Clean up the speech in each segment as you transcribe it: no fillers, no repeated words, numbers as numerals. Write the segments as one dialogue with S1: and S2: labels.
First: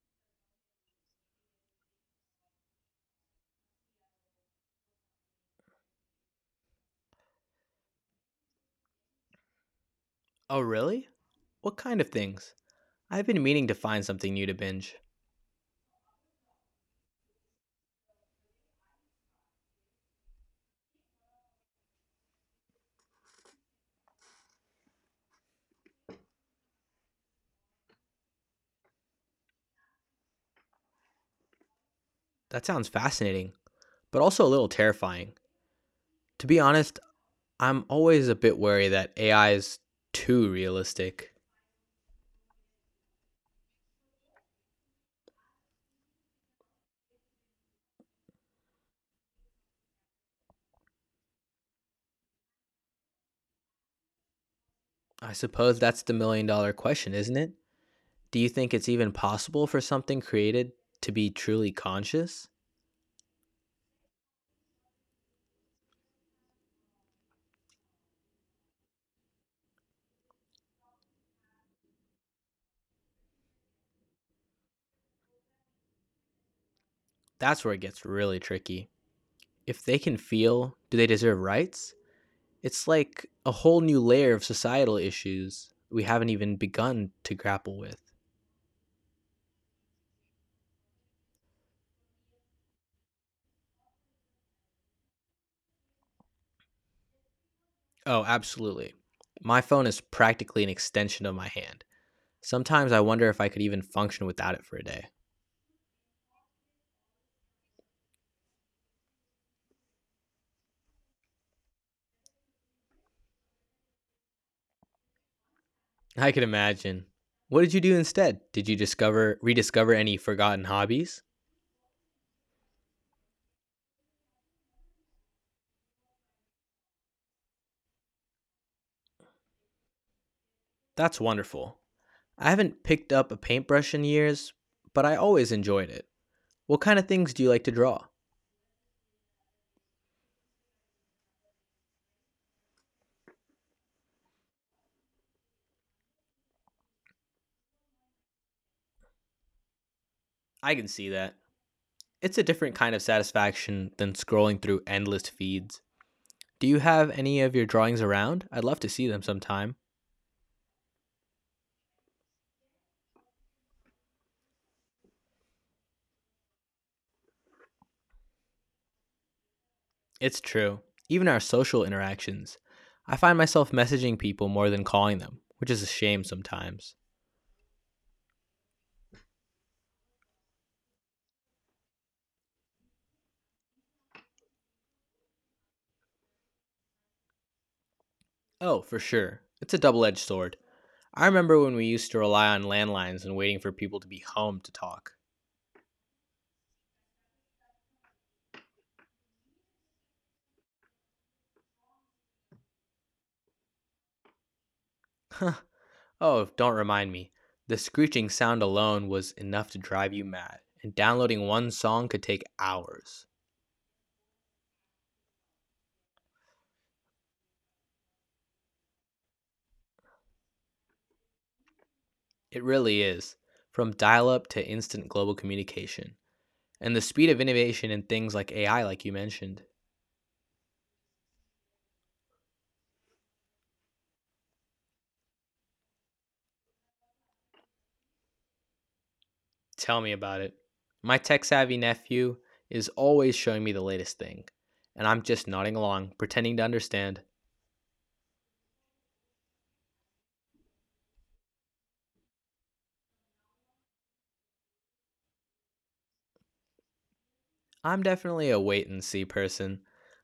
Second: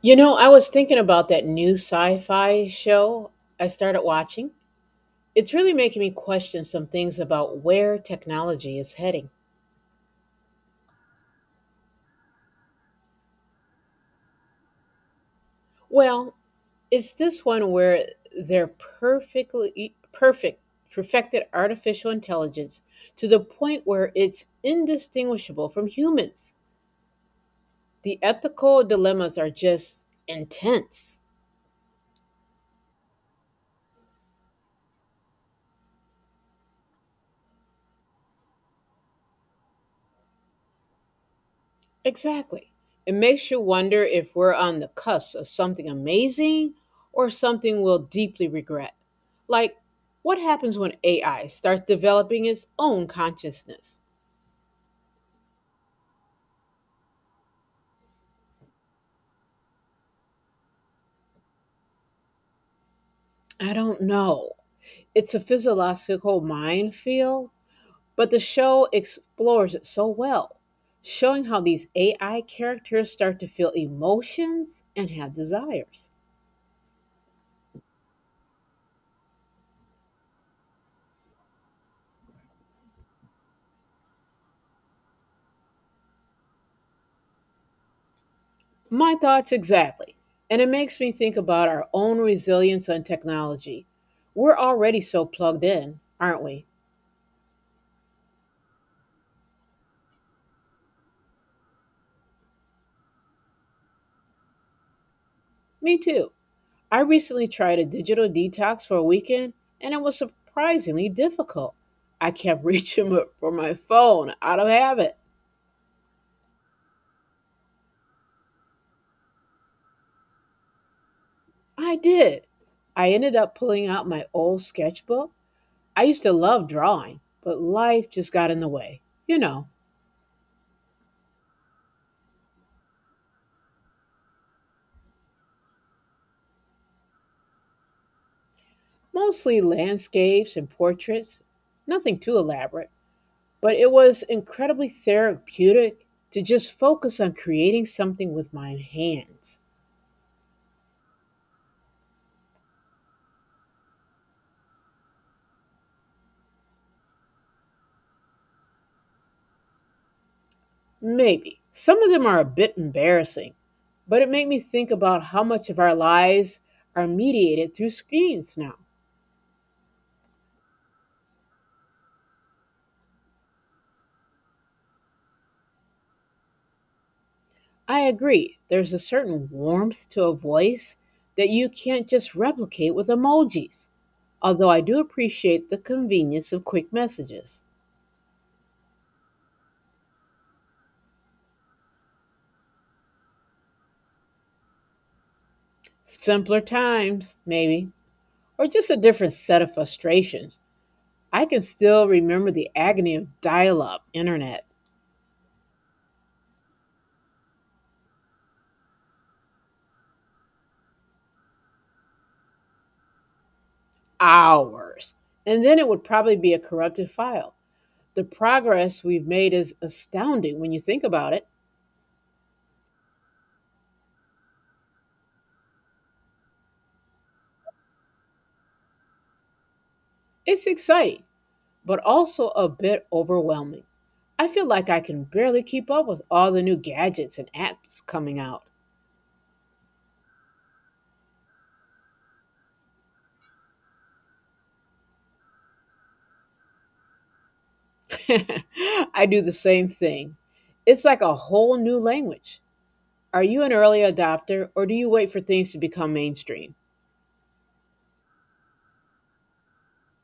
S1: You know, I was thinking about that new sci-fi show I started watching. It's really making me question some things about where technology is heading.
S2: Oh, really? What kind of things? I've been meaning to find something new to binge.
S1: Well, it's this one where they're perfectly perfect perfected artificial intelligence to the point where it's indistinguishable from humans. The ethical dilemmas are just intense.
S2: That sounds fascinating, but also a little terrifying. To be honest, I'm always a bit wary that AI is too realistic.
S1: Exactly. It makes you wonder if we're on the cusp of something amazing or something we'll deeply regret. Like, what happens when AI starts developing its own consciousness?
S2: I suppose that's the million dollar question, isn't it? Do you think it's even possible for something created to be truly conscious?
S1: I don't know. It's a physiological minefield, but the show explores it so well, showing how these AI characters start to feel emotions and have desires.
S2: That's where it gets really tricky. If they can feel, do they deserve rights? It's like a whole new layer of societal issues we haven't even begun to grapple with.
S1: My thoughts exactly. And it makes me think about our own resilience on technology. We're already so plugged in, aren't we?
S2: Oh, absolutely. My phone is practically an extension of my hand. Sometimes I wonder if I could even function without it for a day.
S1: Me too. I recently tried a digital detox for a weekend and it was surprisingly difficult. I kept reaching for my phone out of habit.
S2: I could imagine. What did you do instead? Did you discover rediscover any forgotten hobbies?
S1: I did. I ended up pulling out my old sketchbook. I used to love drawing, but life just got in the way. You know,
S2: That's wonderful. I haven't picked up a paintbrush in years, but I always enjoyed it. What kind of things do you like to draw?
S1: mostly landscapes and portraits, nothing too elaborate. But it was incredibly therapeutic to just focus on creating something with my hands.
S2: I can see that. It's a different kind of satisfaction than scrolling through endless feeds. Do you have any of your drawings around? I'd love to see them sometime.
S1: Maybe. Some of them are a bit embarrassing, but it made me think about how much of our lives are mediated through screens now.
S2: It's true. Even our social interactions. I find myself messaging people more than calling them, which is a shame sometimes.
S1: I agree, there's a certain warmth to a voice that you can't just replicate with emojis, although I do appreciate the convenience of quick messages.
S2: Oh, for sure. It's a double edged sword. I remember when we used to rely on landlines and waiting for people to be home to talk.
S1: Simpler times, maybe, or just a different set of frustrations. I can still remember the agony of dial up internet
S2: Oh, don't remind me. The screeching sound alone was enough to drive you mad, and downloading one song could take hours.
S1: hours. And then it would probably be a corrupted file. The progress we've made is astounding when you think about it.
S2: It really is. From dial up to instant global communication, and the speed of innovation in things like AI, like you mentioned.
S1: It's exciting, but also a bit overwhelming. I feel like I can barely keep up with all the new gadgets and apps coming out.
S2: Tell me about it. My tech savvy nephew is always showing me the latest thing, and I'm just nodding along, pretending to understand.
S1: I do the same thing. It's like a whole new language. Are you an early adopter or do you wait for things to become mainstream?
S2: I'm definitely a wait and see person.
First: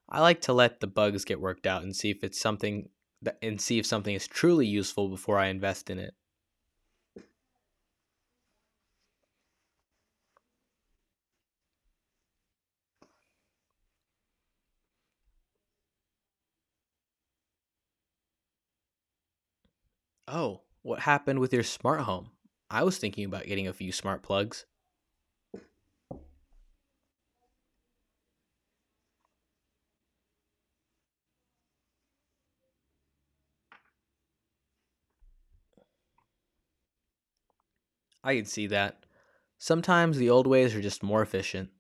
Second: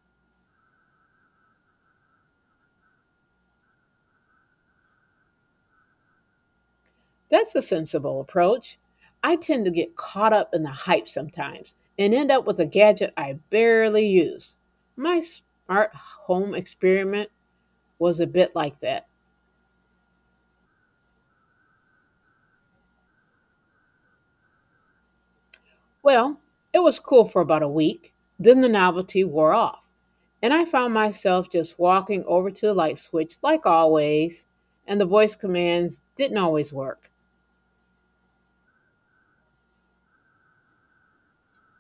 S2: I like to let the bugs get worked out and see if it's and see if something is truly useful before I invest in it.
S1: That's a sensible approach. I tend to get caught up in the hype sometimes and end up with a gadget I barely use. My smart home experiment was a bit like that.
S2: Oh, what happened with your smart home? I was thinking about getting a few smart plugs.
S1: Well, it was cool for about a week, then the novelty wore off, and I found myself just walking over to the light switch like always, and the voice commands didn't always work.
S2: I can see that. Sometimes the old ways are just more efficient.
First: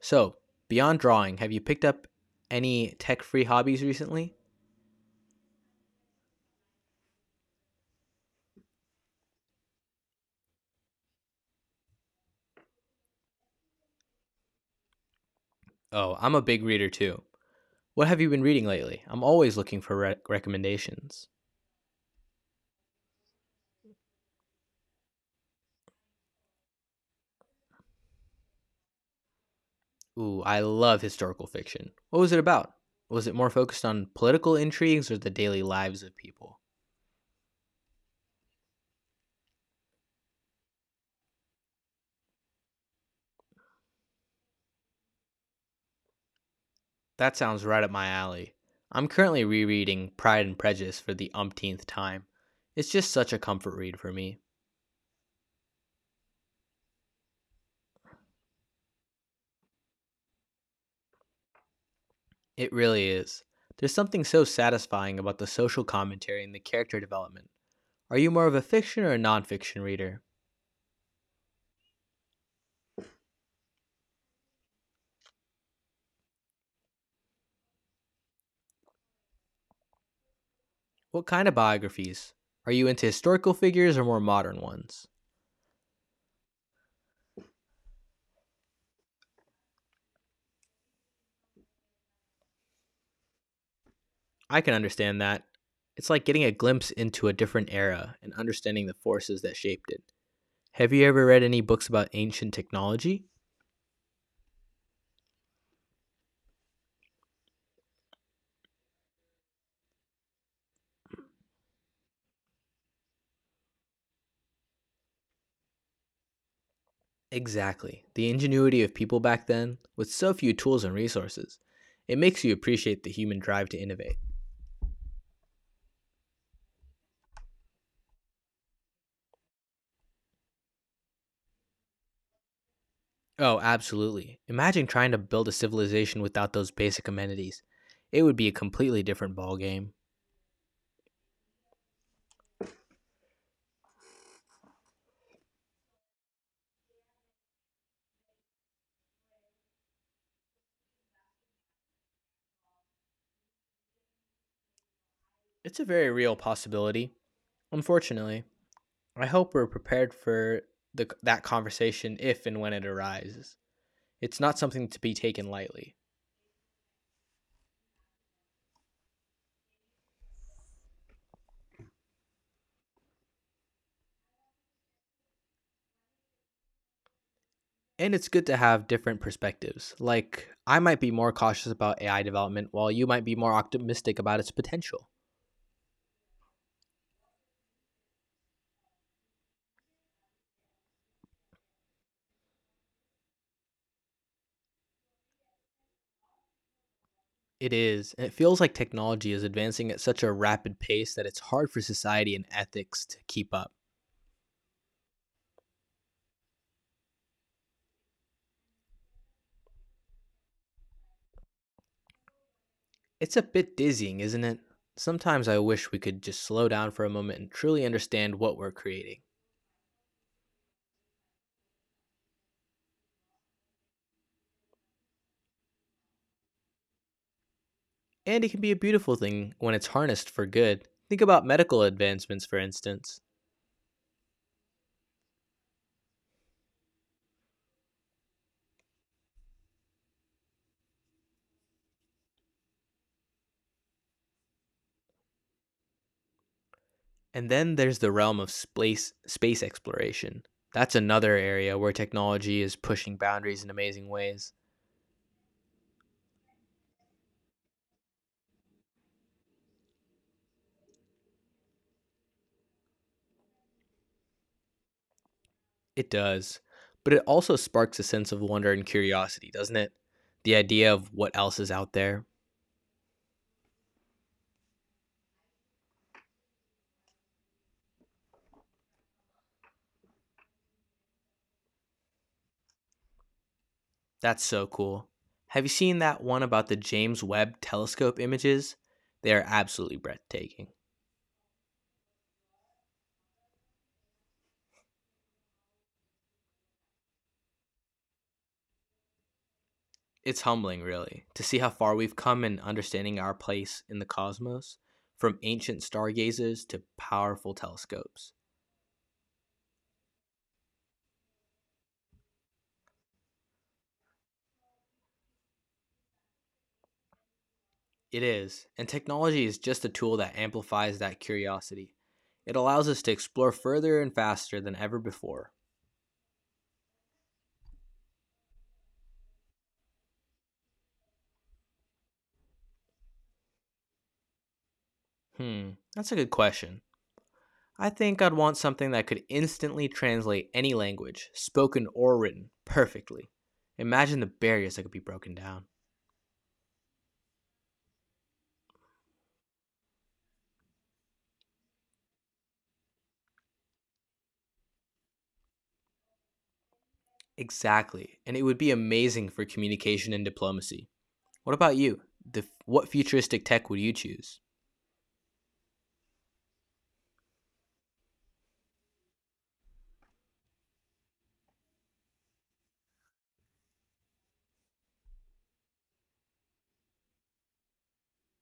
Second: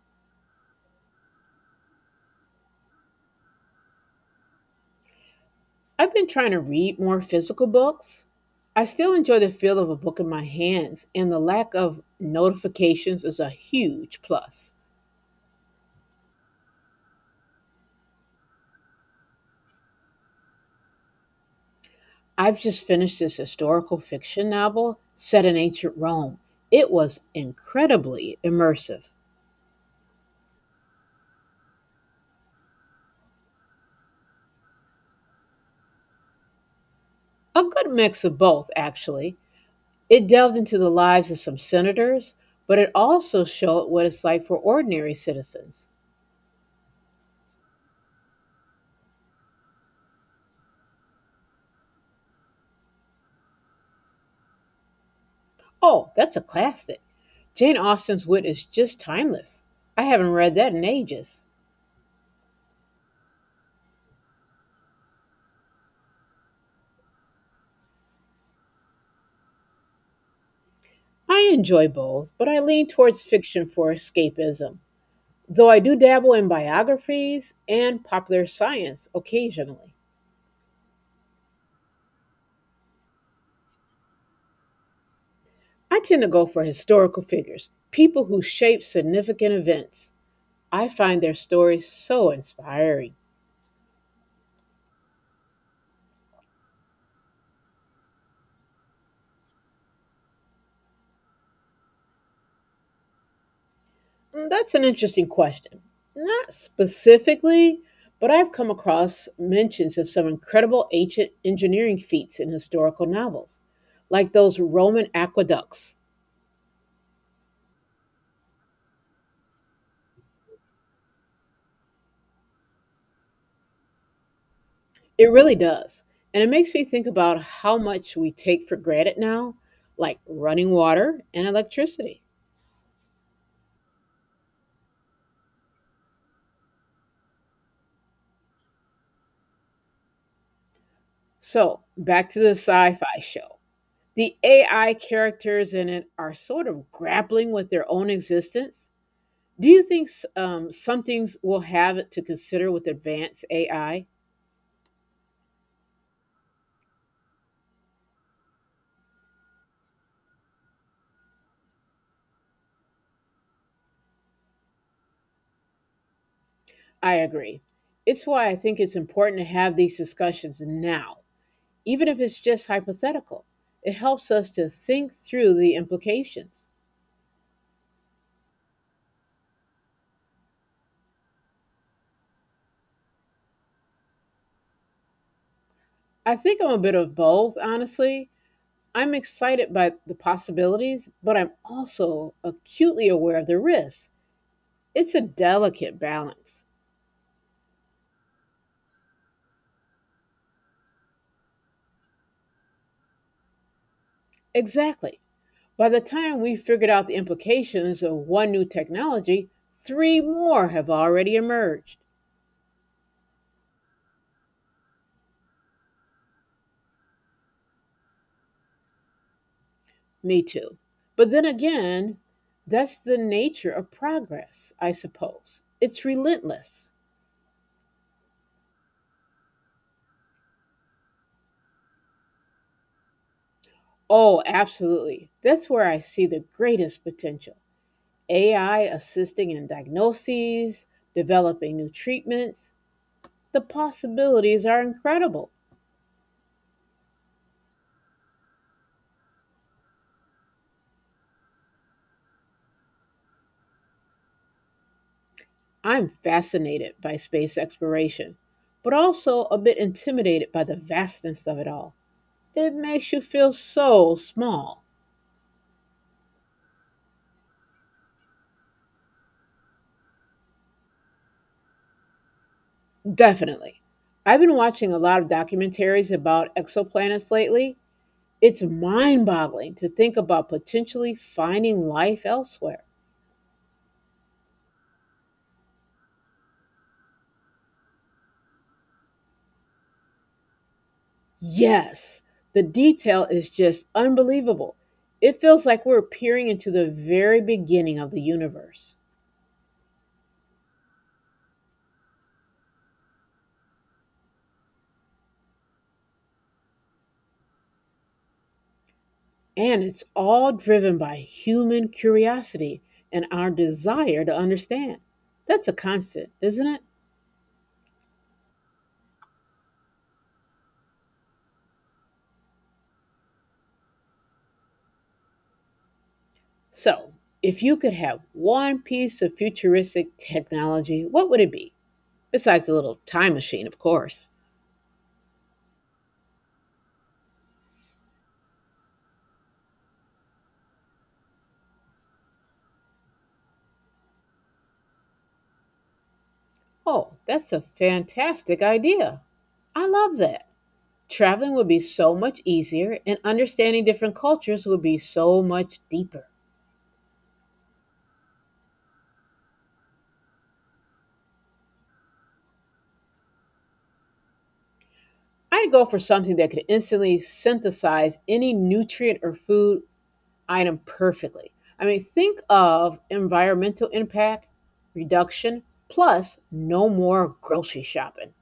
S2: So, beyond drawing, have you picked up any tech free hobbies recently?
S1: I've been trying to read more physical books. I still enjoy the feel of a book in my hands, and the lack of notifications is a huge plus.
S2: Oh, I'm a big reader too. What have you been reading lately? I'm always looking for recommendations.
S1: I've just finished this historical fiction novel set in ancient Rome. It was incredibly immersive.
S2: Ooh, I love historical fiction. What was it about? Was it more focused on political intrigues or the daily lives of people?
S1: A good mix of both, actually. It delved into the lives of some senators, but it also showed what it's like for ordinary citizens.
S2: That sounds right up my alley. I'm currently rereading Pride and Prejudice for the umpteenth time. It's just such a comfort read for me.
S1: Oh, that's a classic. Jane Austen's wit is just timeless. I haven't read that in ages.
S2: It really is. There's something so satisfying about the social commentary and the character development. Are you more of a fiction or a nonfiction reader?
S1: I enjoy both, but I lean towards fiction for escapism, though I do dabble in biographies and popular science occasionally.
S2: What kind of biographies? Are you into historical figures or more modern ones?
S1: I tend to go for historical figures, people who shape significant events. I find their stories so inspiring.
S2: I can understand that. It's like getting a glimpse into a different era and understanding the forces that shaped it. Have you ever read any books about ancient technology?
S1: Mm. That's an interesting question. Not specifically, but I've come across mentions of some incredible ancient engineering feats in historical novels, like those Roman aqueducts.
S2: Exactly. The ingenuity of people back then, with so few tools and resources. It makes you appreciate the human drive to innovate.
S1: It really does. And it makes me think about how much we take for granted now, like running water and electricity.
S2: Oh, absolutely. Imagine trying to build a civilization without those basic amenities. It would be a completely different ballgame.
S1: So, back to the sci fi show. The AI characters in it are sort of grappling with their own existence. Do you think some things will have to consider with advanced AI? I
S2: It's a very real possibility. Unfortunately, I hope we're prepared for that conversation if and when it arises. It's not something to be taken lightly.
S1: I agree. It's why I think it's important to have these discussions now, even if it's just hypothetical. It helps us to think through the implications.
S2: And it's good to have different perspectives. Like, I might be more cautious about AI development, while you might be more optimistic about its potential.
S1: I think I'm a bit of both, honestly. I'm excited by the possibilities, but I'm also acutely aware of the risks. It's a delicate balance.
S2: It is. And it feels like technology is advancing at such a rapid pace that it's hard for society and ethics to keep up.
S1: Exactly. By the time we figured out the implications of one new technology, three more have already emerged.
S2: It's a bit dizzying, isn't it? Sometimes I wish we could just slow down for a moment and truly understand what we're creating.
S1: Me too. But then again, that's the nature of progress, I suppose. It's relentless.
S2: And it can be a beautiful thing when it's harnessed for good. Think about medical advancements, for instance.
S1: Oh, absolutely. That's where I see the greatest potential. AI assisting in diagnoses, developing new treatments. The possibilities are incredible.
S2: And then there's the realm of space exploration. That's another area where technology is pushing boundaries in amazing ways.
S1: I'm fascinated by space exploration, but also a bit intimidated by the vastness of it all. It makes you feel so small.
S2: It does. But it also sparks a sense of wonder and curiosity, doesn't it? The idea of what else is out there.
S1: Definitely. I've been watching a lot of documentaries about exoplanets lately. It's mind boggling to think about potentially finding life elsewhere.
S2: That's so cool. Have you seen that one about the James Webb telescope images? They are absolutely breathtaking.
S1: Yes, the detail is just unbelievable. It feels like we're peering into the very beginning of the universe.
S2: It's humbling, really, to see how far we've come in understanding our place in the cosmos, from ancient stargazers to powerful telescopes.
S1: And it's all driven by human curiosity and our desire to understand. That's a constant, isn't it?
S2: It is, and technology is just a tool that amplifies that curiosity. It allows us to explore further and faster than ever before.
S1: So, if you could have one piece of futuristic technology, what would it be? Besides the little time machine, of course.
S2: Hmm, that's a good question. I think I'd want something that could instantly translate any language, spoken or written, perfectly. Imagine the barriers that could be broken down.
S1: Oh, that's a fantastic idea. I love that. Traveling would be so much easier, and understanding different cultures would be so much deeper.
S2: Exactly, and it would be amazing for communication and diplomacy. What about you? What futuristic tech would you choose?
S1: I'd go for something that could instantly synthesize any nutrient or food item perfectly. I mean, think of environmental impact reduction plus no more grocery shopping.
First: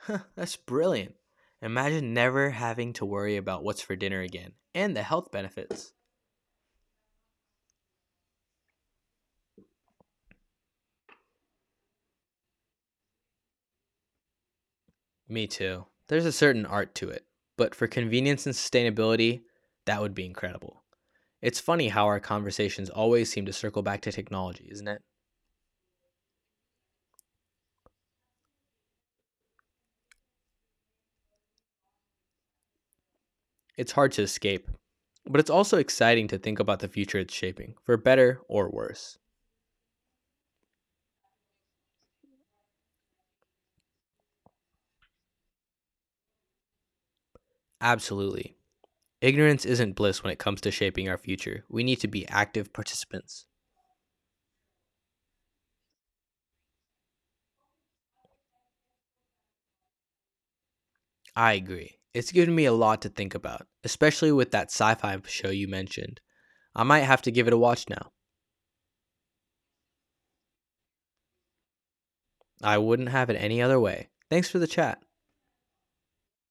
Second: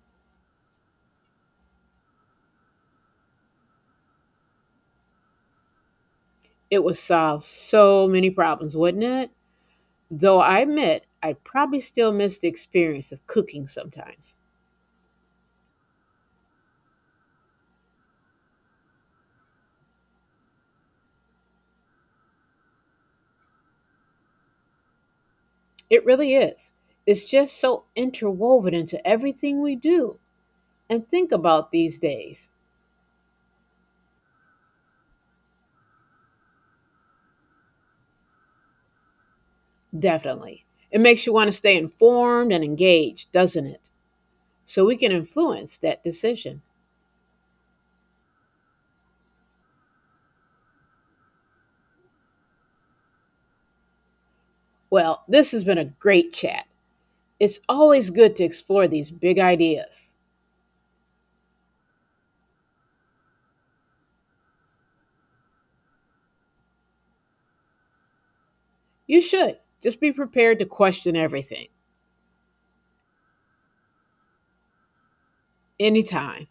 S2: Huh, that's brilliant. Imagine never having to worry about what's for dinner again and the health benefits.
S1: It would solve so many problems, wouldn't it? Though I admit, I probably still miss the experience of cooking sometimes.
S2: Me too. There's a certain art to it, but for convenience and sustainability, that would be incredible. It's funny how our conversations always seem to circle back to technology, isn't it?
S1: It really is. It's just so interwoven into everything we do and think about these days.
S2: It's hard to escape, but it's also exciting to think about the future it's shaping, for better or worse.
S1: Definitely. It makes you want to stay informed and engaged, doesn't it? So we can influence that decision.
S2: Absolutely. Ignorance isn't bliss when it comes to shaping our future. We need to be active participants.
S1: Well, this has been a great chat. It's always good to explore these big ideas.
S2: I agree. It's given me a lot to think about, especially with that sci fi show you mentioned. I might have to give it a watch now.
S1: You should. Just be prepared to question everything,
S2: I wouldn't have it any other way. Thanks for the chat.
S1: anytime.